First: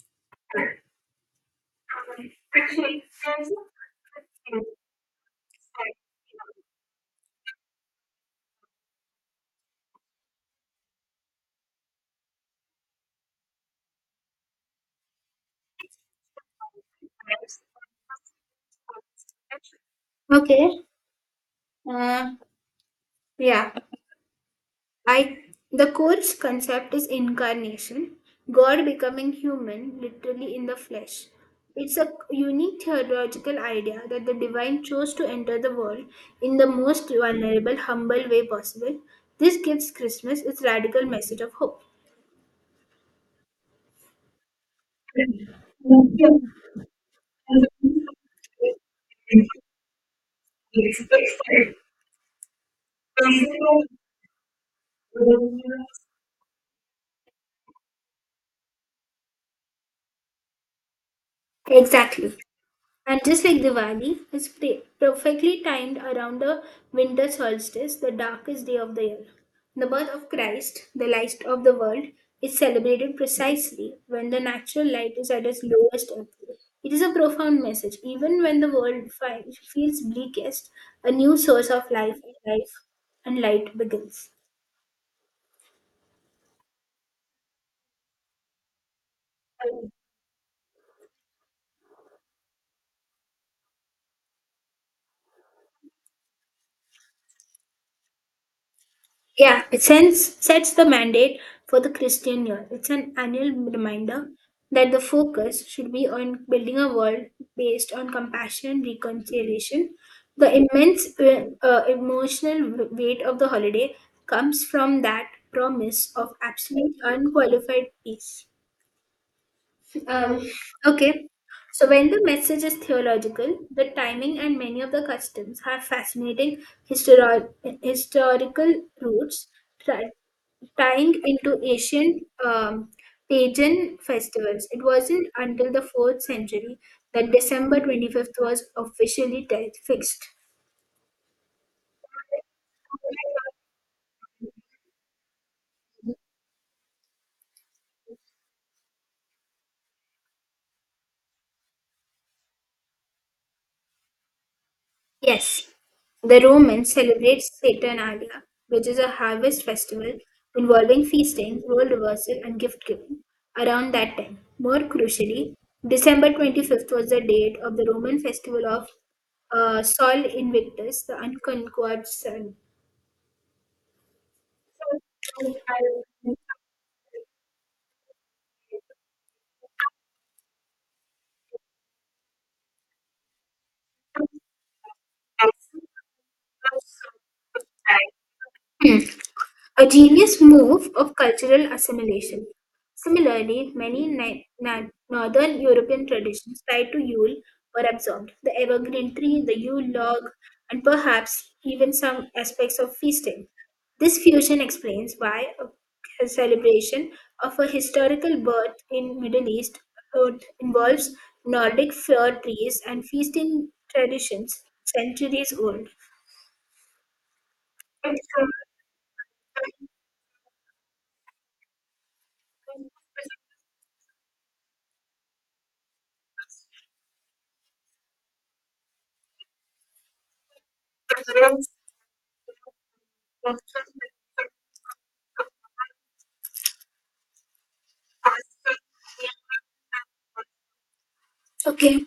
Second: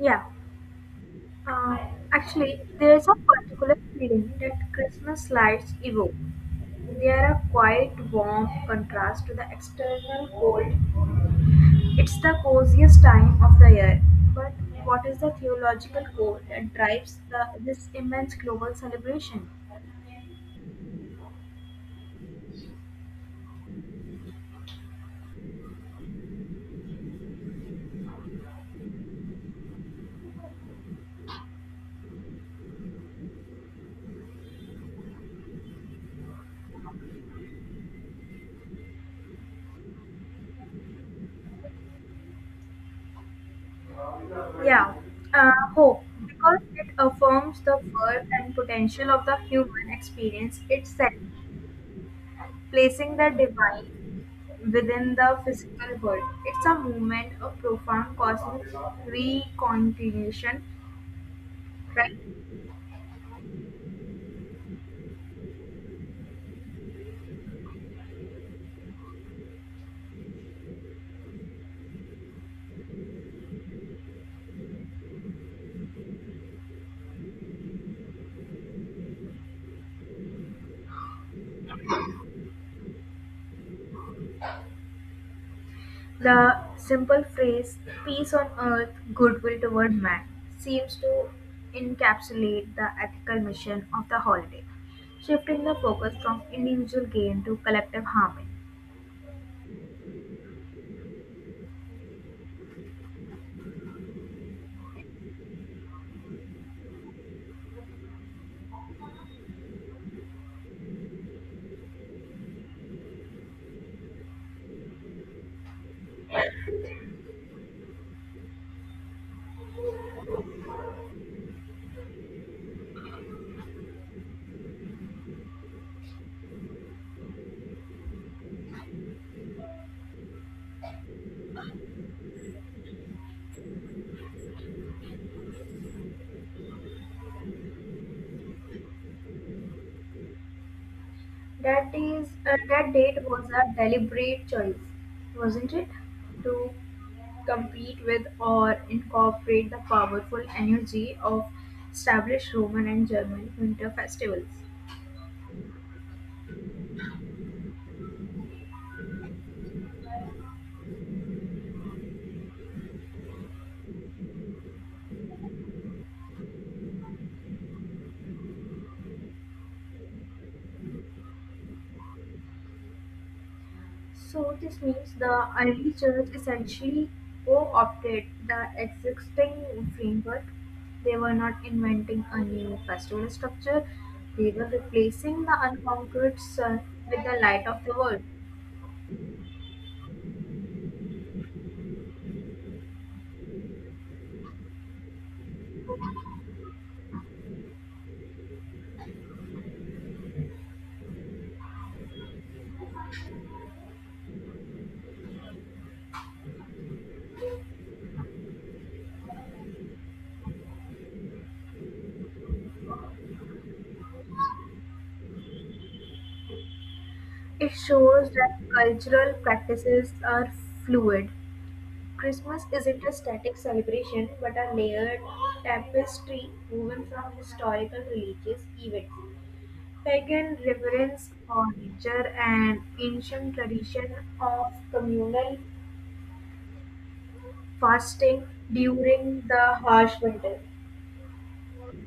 Yeah, uh, actually, there is a particular feeling that Christmas lights evoke. They are a quiet, warm contrast to the external cold. It's the coziest time of the year. But what is the theological core that drives this immense global celebration? Okay. Uh, yeah. I the course concept is incarnation, God becoming human, literally in the flesh. It's a unique theological idea that the divine chose to enter the world in the most vulnerable, humble way possible. This gives Christmas its radical message of hope. Yeah, Hope, because it affirms the worth and potential of the human experience itself, placing the divine within the physical world. It's a movement of profound cosmic reconciliation, Exactly. right? And just like Diwali, it's perfectly timed around the winter solstice, the darkest day of the year. The birth of Christ, the light of the world, is celebrated precisely when the natural light is at its lowest ebb. It is a profound message. Even when the world feels bleakest, a new source of life and life and light begins. The simple phrase, peace on earth, goodwill toward man, seems to encapsulate the ethical mission of the holiday, shifting the focus from individual gain to collective harmony. Yeah, it sets the mandate for the Christian year. It's an annual reminder that the focus should be on building a world based on compassion, reconciliation. The immense emotional weight of the holiday comes from that promise of absolute unqualified peace. Um, okay. So when the message is theological, the timing and many of the customs have fascinating histori- historical roots, tra- tying into ancient pagan festivals. It wasn't until the 4th century that December 25th was officially fixed. That date was a deliberate choice, wasn't it? To compete with or incorporate the powerful energy of established Roman and German winter festivals. Yes, the Romans celebrate Saturnalia, which is a harvest festival involving feasting, role reversal, and gift giving. Around that time, more crucially, December 25th was the date of the Roman festival of Sol Invictus, the unconquered sun. So this means the early church essentially co-opted the existing framework. They were not inventing a new festival structure. They were replacing the unconquered sun with the light of the world. A genius move of cultural assimilation. Similarly, many northern European traditions tied to Yule were absorbed. The evergreen tree, the Yule log, and perhaps even some aspects of feasting. This fusion explains why a celebration of a historical birth in Middle East involves Nordic fir trees and feasting traditions centuries old. It shows that cultural practices are fluid. Christmas isn't a static celebration but a layered tapestry woven from historical religious events. Pagan reverence for nature and ancient tradition of communal fasting during the harsh winter. Okay.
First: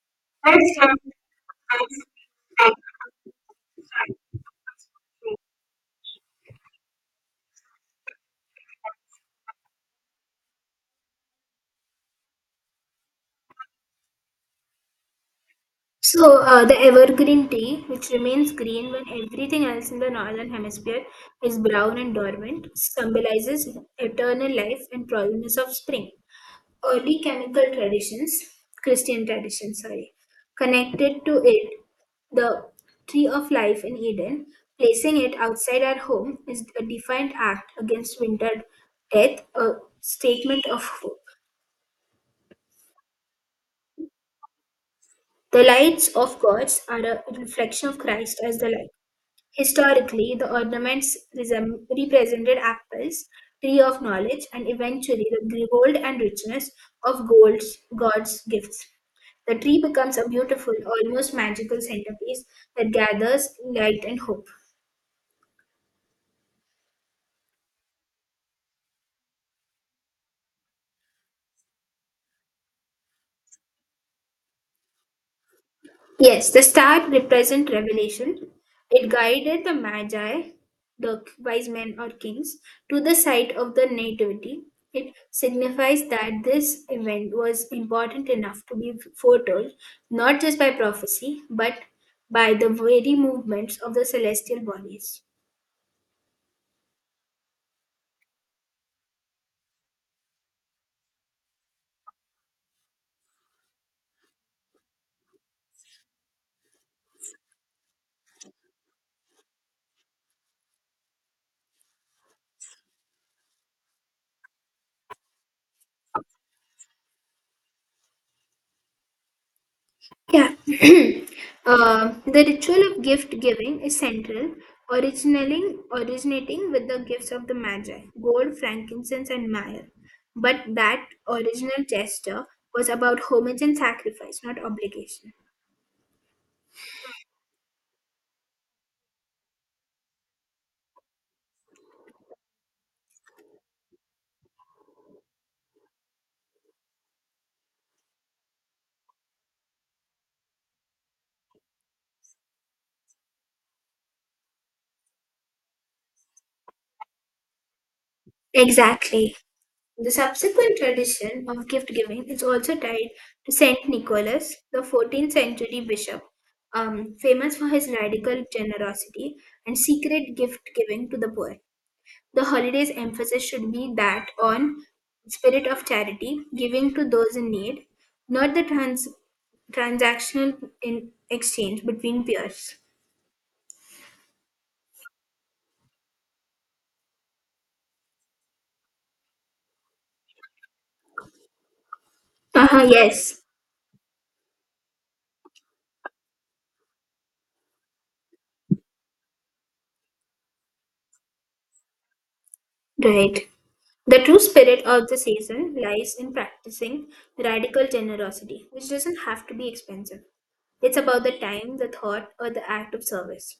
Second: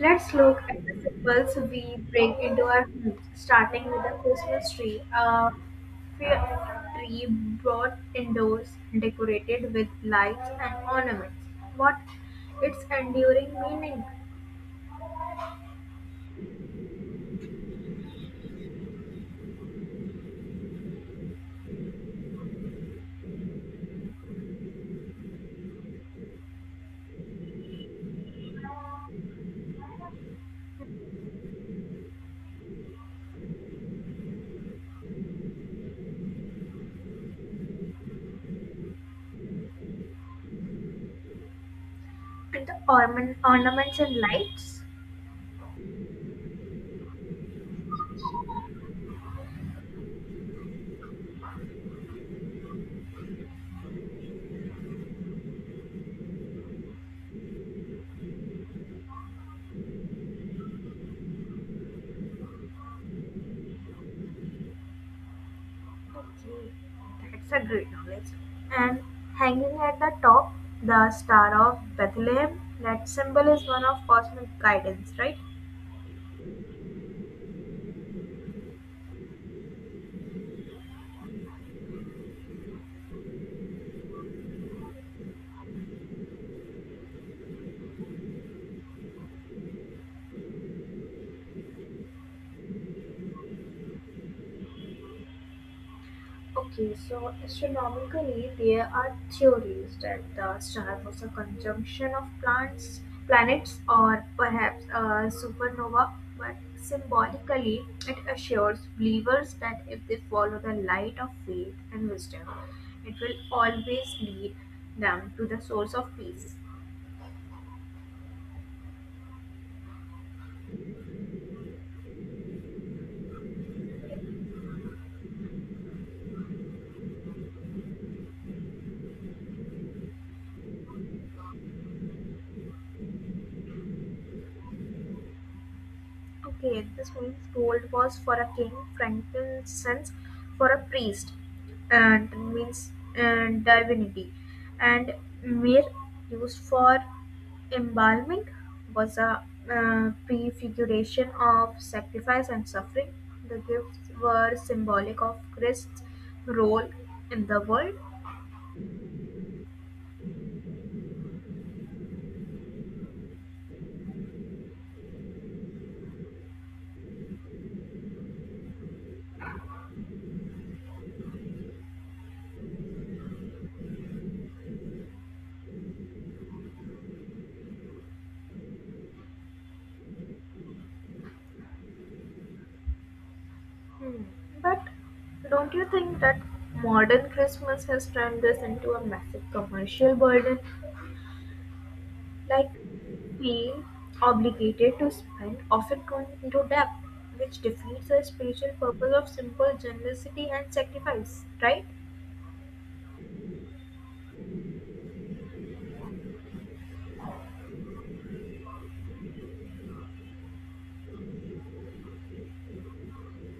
Let's look at the symbols we bring into our home, starting with the Christmas tree. A fair tree brought indoors and decorated with lights and ornaments. What its enduring meaning? So, the evergreen tea, which remains green when everything else in the northern hemisphere is brown and dormant, symbolizes eternal life and promise of spring. Early chemical traditions, Christian traditions, sorry, connected to it the tree of life in Eden, placing it outside our home is a defiant act against winter death, a statement of hope. And the ornaments and lights? The lights of gods are a reflection of Christ as the light. Historically, the ornaments represented apples, tree of knowledge, and eventually the gold and richness of God's gifts. The tree becomes a beautiful, almost magical centerpiece that gathers light and hope. Okay, that's a great knowledge. And hanging at the top, the Star of Bethlehem. That symbol is one of cosmic guidance, right? Yes, the star represent revelation. It guided the magi, the wise men or kings, to the site of the nativity. It signifies that this event was important enough to be foretold, not just by prophecy, but by the very movements of the celestial bodies. Okay, so astronomically, there are theories that the star was a conjunction of plants, planets, or perhaps a supernova. But symbolically, it assures believers that if they follow the light of faith and wisdom, it will always lead them to the source of peace. Yeah. The ritual of gift giving is central, originating with the gifts of the Magi, gold, frankincense, and myrrh. But that original gesture was about homage and sacrifice, not obligation. Okay, this means gold was for a king, frankincense for a priest, and means and divinity, and myrrh used for embalming was a prefiguration of sacrifice and suffering. The gifts were symbolic of Christ's role in the world. Exactly. The subsequent tradition of gift giving is also tied to Saint Nicholas, the 14th century bishop, famous for his radical generosity and secret gift giving to the poor. The holiday's emphasis should be that on spirit of charity, giving to those in need, not the transactional in exchange between peers. Hmm. But don't you think that modern Christmas has turned this into a massive commercial burden? Uh Like huh. Yes, feel obligated to spend, often going into debt, which defeats the spiritual purpose of simple generosity and sacrifice, right? right. The true spirit of the season lies in practicing radical generosity, which doesn't have to be expensive. It's about the time, the thought, or the act of service.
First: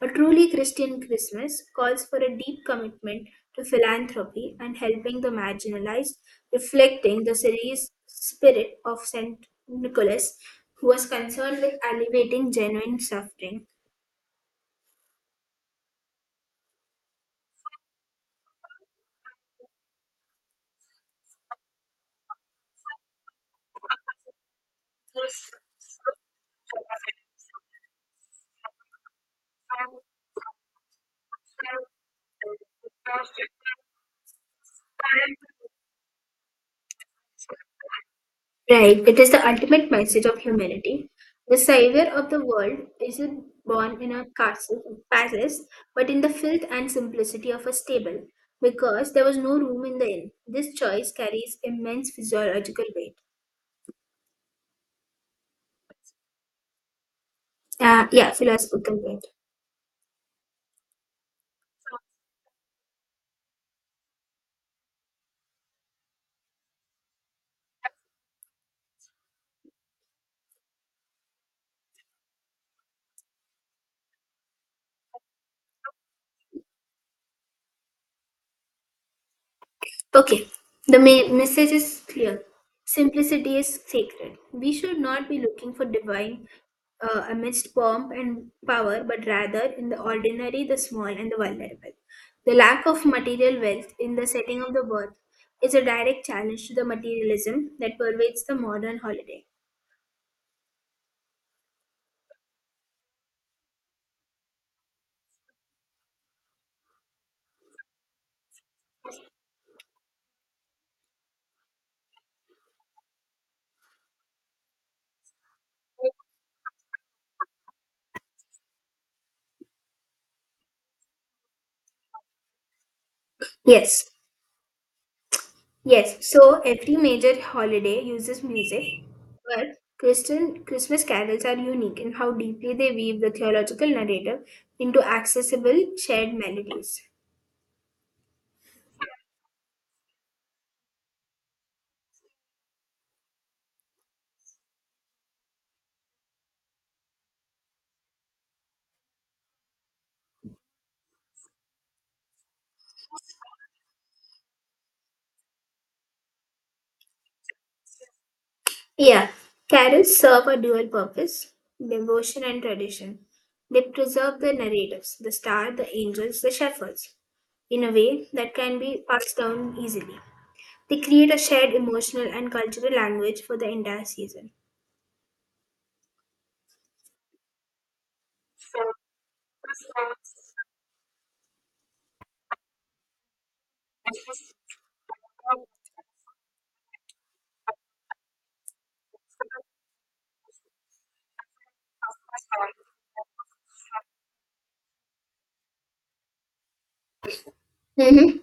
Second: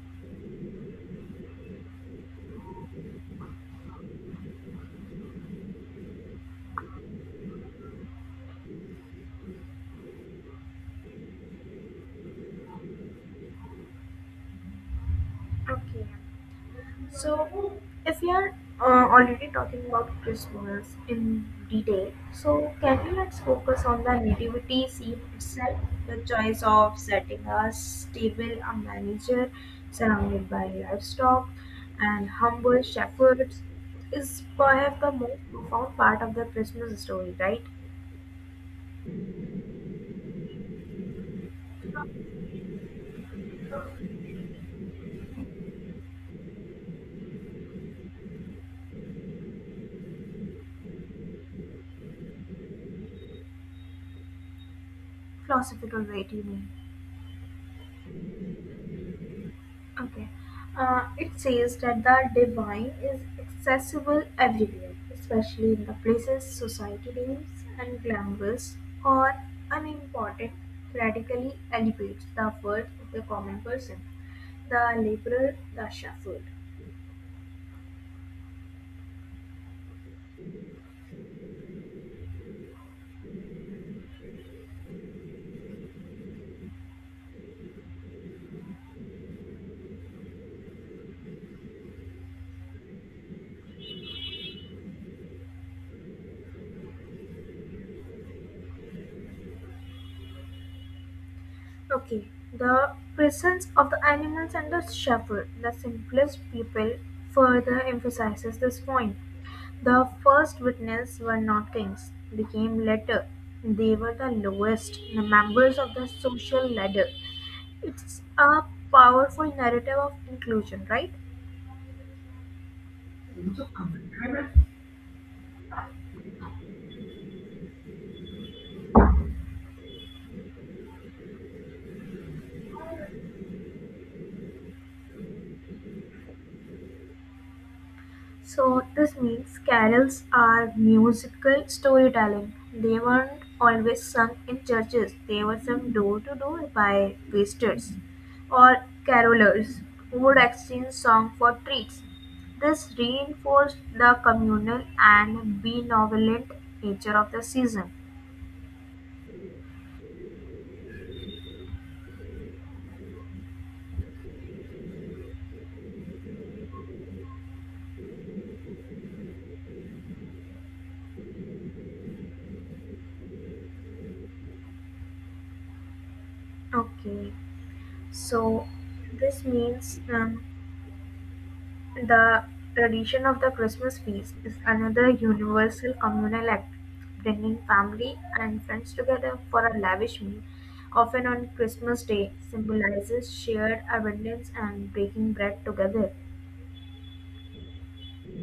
A truly Christian Christmas calls for a deep commitment to philanthropy and helping the marginalized, reflecting the series spirit of St. Nicholas, who was concerned with alleviating genuine suffering. Okay. So, if we are already talking about Christmas in detail, so can we let's focus on the nativity scene itself? The choice of setting a stable, a manager surrounded by livestock, and humble shepherds is perhaps the most profound part of the Christmas story, right? Right, it is the ultimate message of humanity. The savior of the world isn't born in a castle, palace, but in the filth and simplicity of a stable, because there was no room in the inn. This choice carries immense physiological weight. Philosophical way, you mean? Yeah, philosophical weight. Okay. It says that the divine is accessible everywhere, especially in the places society deems and glamorous or unimportant, radically elevates the worth of the common person, the laborer, the shepherd. Okay, the message is clear. Simplicity is sacred. We should not be looking for divine amidst pomp and power, but rather in the ordinary, the small, and the vulnerable. The lack of material wealth in the setting of the birth is a direct challenge to the materialism that pervades the modern holiday. Okay, the presence of the animals and the shepherd, the simplest people, further emphasizes this point. The first witness were not kings, they came later. They were the lowest, the members of the social ladder. It's a powerful narrative of inclusion, right? Yes, Yes, so every major holiday uses music, but Christian Christmas carols are unique in how deeply they weave the theological narrative into accessible, shared melodies. So this means carols are musical storytelling. They weren't always sung in churches. They were sung door to door by wasters or carolers who would exchange song for treats. This reinforced the communal and benevolent nature of the season. Yeah, carols serve a dual purpose devotion and tradition. They preserve the narratives, the star, the angels, the shepherds, in a way that can be passed down easily. They create a shared emotional and cultural language for the entire season. Okay, so this means the tradition of the Christmas feast is another universal communal act, bringing family and friends together for a lavish meal, often on Christmas Day, symbolizes shared abundance and breaking bread together. Mhm.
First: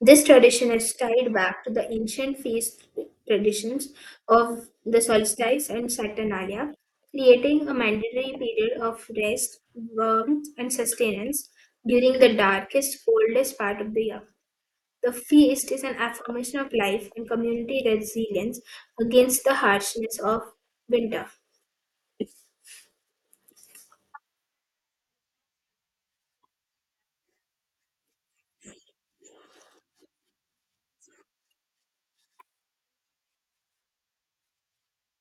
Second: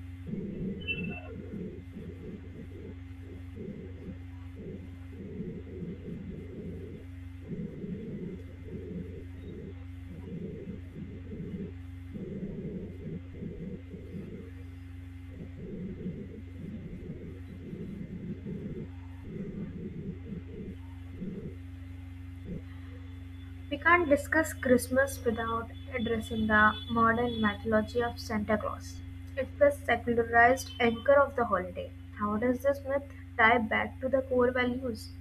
This tradition is tied back to the ancient feast traditions of the solstice and Saturnalia, creating a mandatory period of rest, warmth, and sustenance during the darkest, coldest part of the year. The feast is an affirmation of life and community resilience against the harshness of winter. We can't discuss Christmas without addressing the modern mythology of Santa Claus. It's the secularized anchor of the holiday. How does this myth tie back to the core values?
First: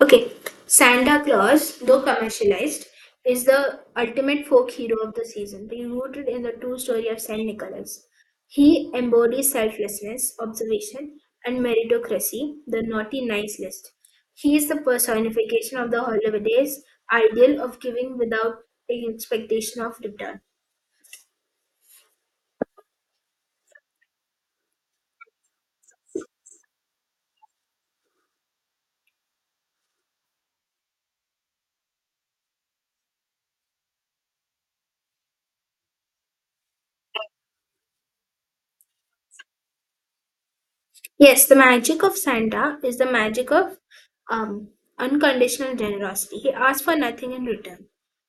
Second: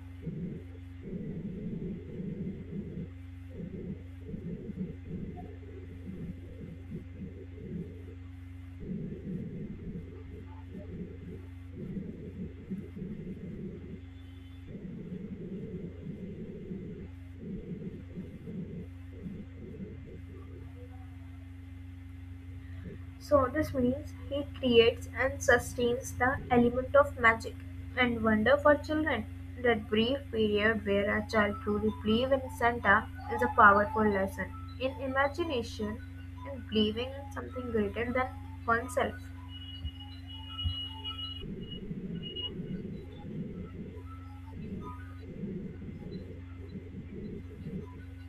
Okay, Santa Claus, though commercialized, is the ultimate folk hero of the season, being rooted in the true story of Saint Nicholas. He embodies selflessness, observation, and meritocracy, the naughty nice list. He is the personification of the holiday's ideal of giving without expectation of return. So this means he creates and sustains the element of magic and wonder for children. That brief period where a child truly believes in Santa is a powerful lesson in imagination and believing in something greater than oneself. Yes, the magic of Santa is the magic of um, unconditional generosity. He asks for nothing in return.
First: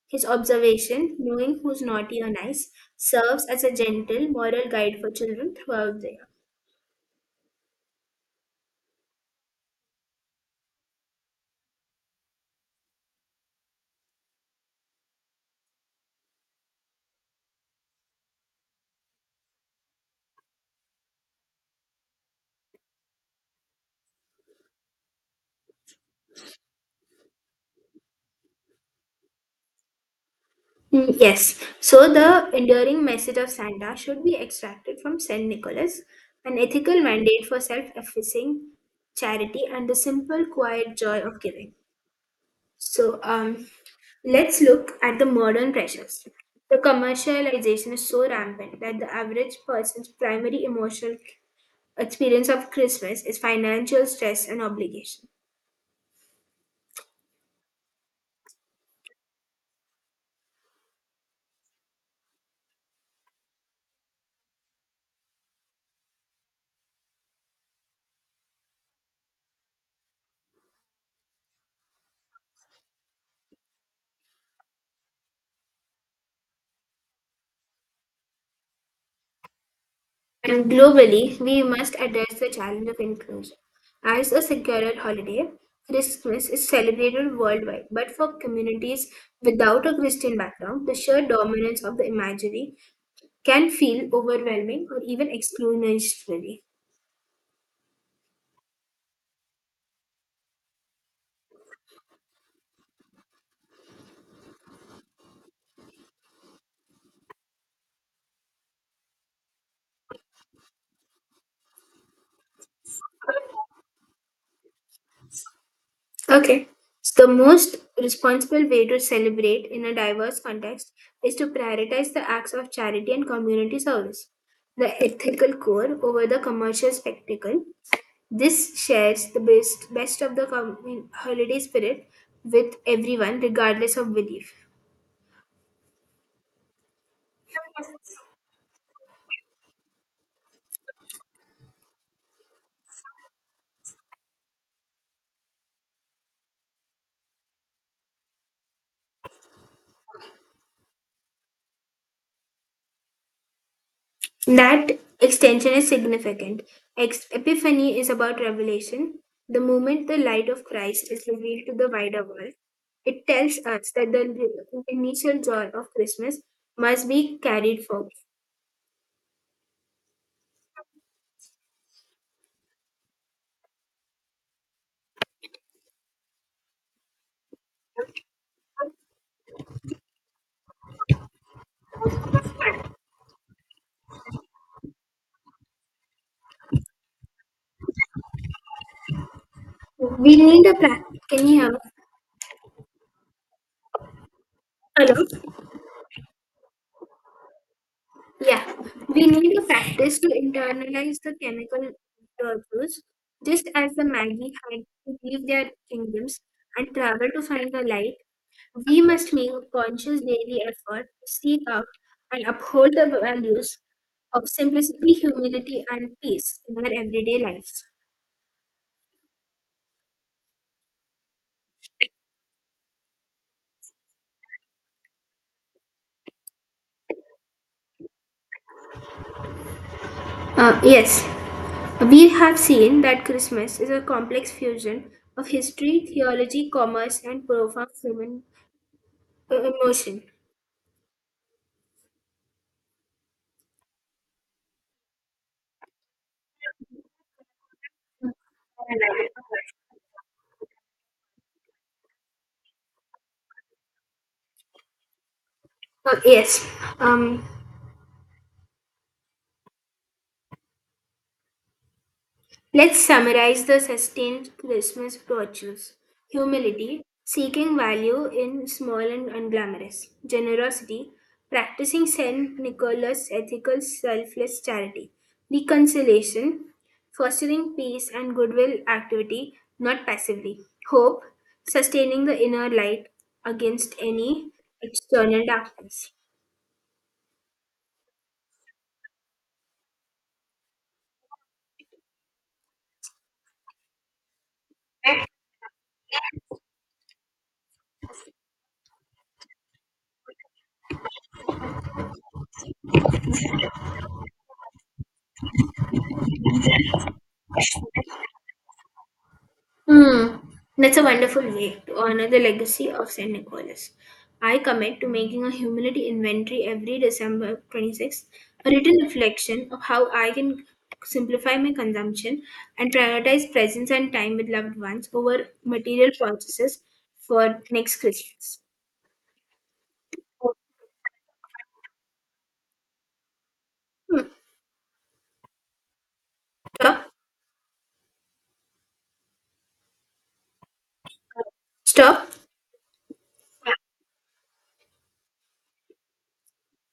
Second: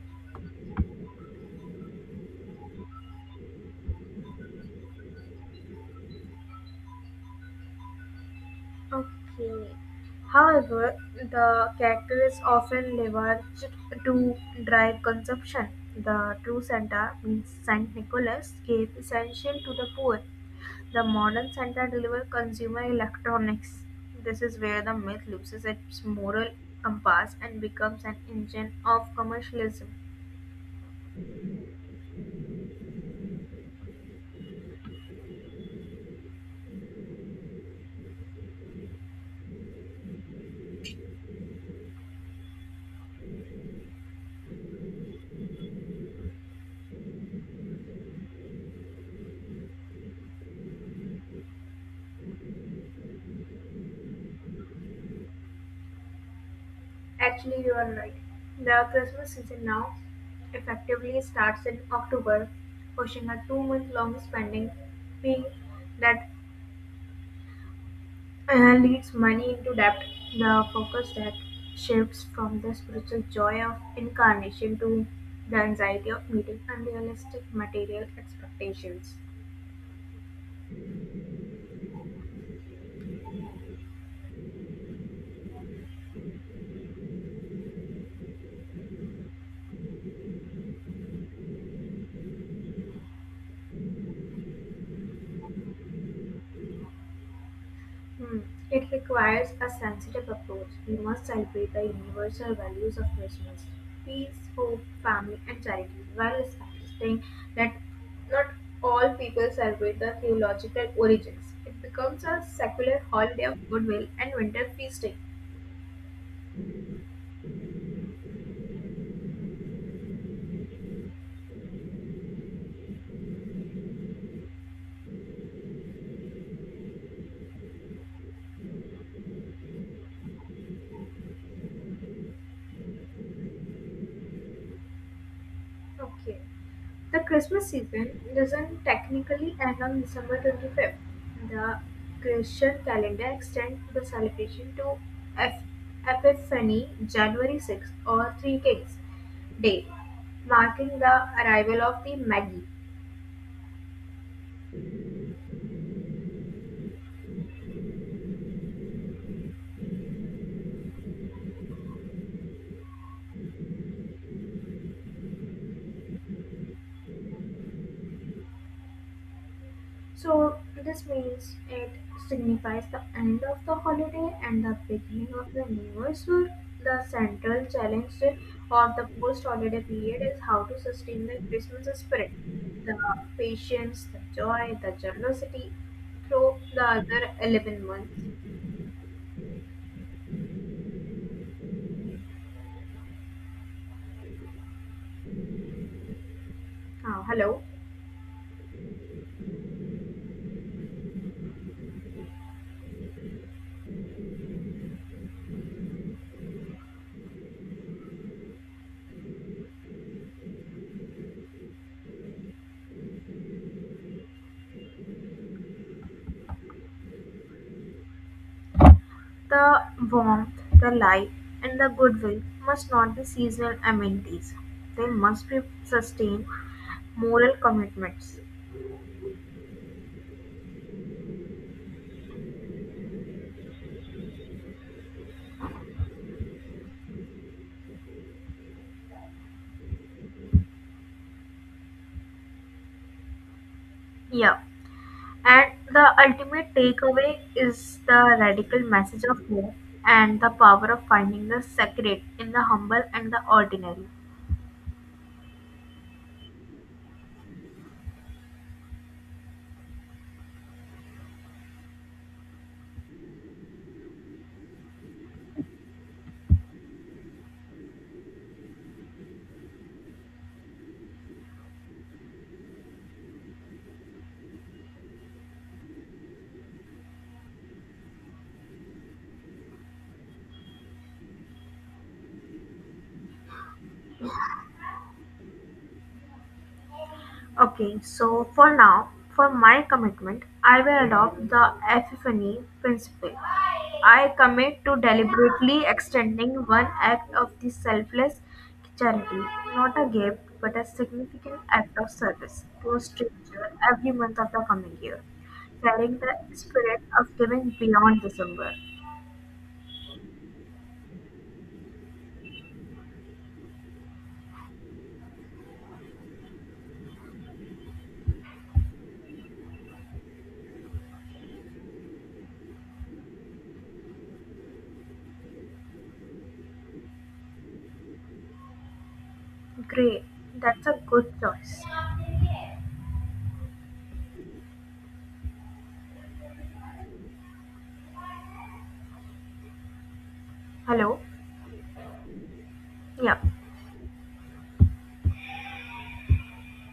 His observation, knowing who's naughty or nice, serves as a gentle moral guide for children throughout the year. Okay. However, the character is often leveraged to drive consumption. The true Santa means Saint Nicholas gave essential to the poor. The modern center delivers consumer electronics. This is where the myth loses its moral compass and becomes an engine of commercialism. Mm, yes, so the enduring message of Santa should be extracted from St. Nicholas, an ethical mandate for self effacing charity and the simple, quiet joy of giving. So, let's look at the modern pressures. The commercialization is so rampant that the average person's primary emotional experience of Christmas is financial stress and obligation. Actually, you are right. The Christmas season now effectively starts in October, pushing a 2 month long spending spree that leads money into debt. The focus that shifts from the spiritual joy of incarnation to the anxiety of meeting unrealistic material expectations. And globally, we must address the challenge of inclusion. As a secular holiday, Christmas is celebrated worldwide, but for communities without a Christian background, the sheer dominance of the imagery can feel overwhelming or even exclusionary. Hmm. It requires a sensitive approach. We must celebrate the universal values of Christmas peace, hope, family, and charity while establishing that not all people celebrate the theological origins. It becomes a secular holiday of goodwill and winter feasting. Okay. So the most responsible way to celebrate in a diverse context is to prioritize the acts of charity and community service, the ethical core over the commercial spectacle. This shares the best of the holiday spirit with everyone, regardless of belief. Okay. The Christmas season doesn't technically end on December 25th. The Christian calendar extends the celebration to Eph- Epiphany, January 6th, or Three Kings Day, marking the arrival of the Magi. That extension is significant. Epiphany is about revelation. The moment the light of Christ is revealed to the wider world, it tells us that the initial joy of Christmas must be carried forward. So this means it signifies the end of the holiday and the beginning of the new year. So the central challenge of the post-holiday period is how to sustain the Christmas spirit, the patience, the joy, the generosity through the other 11 months. We need a practice. Can you hear me? Hello. Hello. Yeah, we need a practice to internalize the chemical virtues, just as the Magi had to leave their kingdoms and travel to find the light. We must make a conscious daily effort to seek out and uphold the values of simplicity, humility, and peace in our everyday lives. The warmth, the light, and the goodwill must not be seasonal amenities. They must be sustained moral commitments. Yes, we have seen that Christmas is a complex fusion of history, theology, commerce, and profound human emotion. Yeah. And the ultimate takeaway is the radical message of hope and the power of finding the sacred in the humble and the ordinary. Uh, yes, um, Let's summarize the sustained Christmas virtues humility, seeking value in small and unglamorous, generosity, practicing St. Nicholas' ethical selfless charity, reconciliation, fostering peace and goodwill activity, not passively, hope, sustaining the inner light against any external darkness. Okay, so for now, for my commitment, I will adopt the epiphany principle. I commit to deliberately extending one act of the selfless charity, not a gift, but a significant act of service to a stranger every month of the coming year, carrying the spirit of giving beyond December. Hmm, that's a wonderful way to honor the legacy of St. Nicholas. I commit to making a humility inventory every December 26th, a written reflection of how I can simplify my consumption and prioritize presence and time with loved ones over material purchases for next Christmas. Great, that's a good choice. Stop. Hello? Stop. Yeah.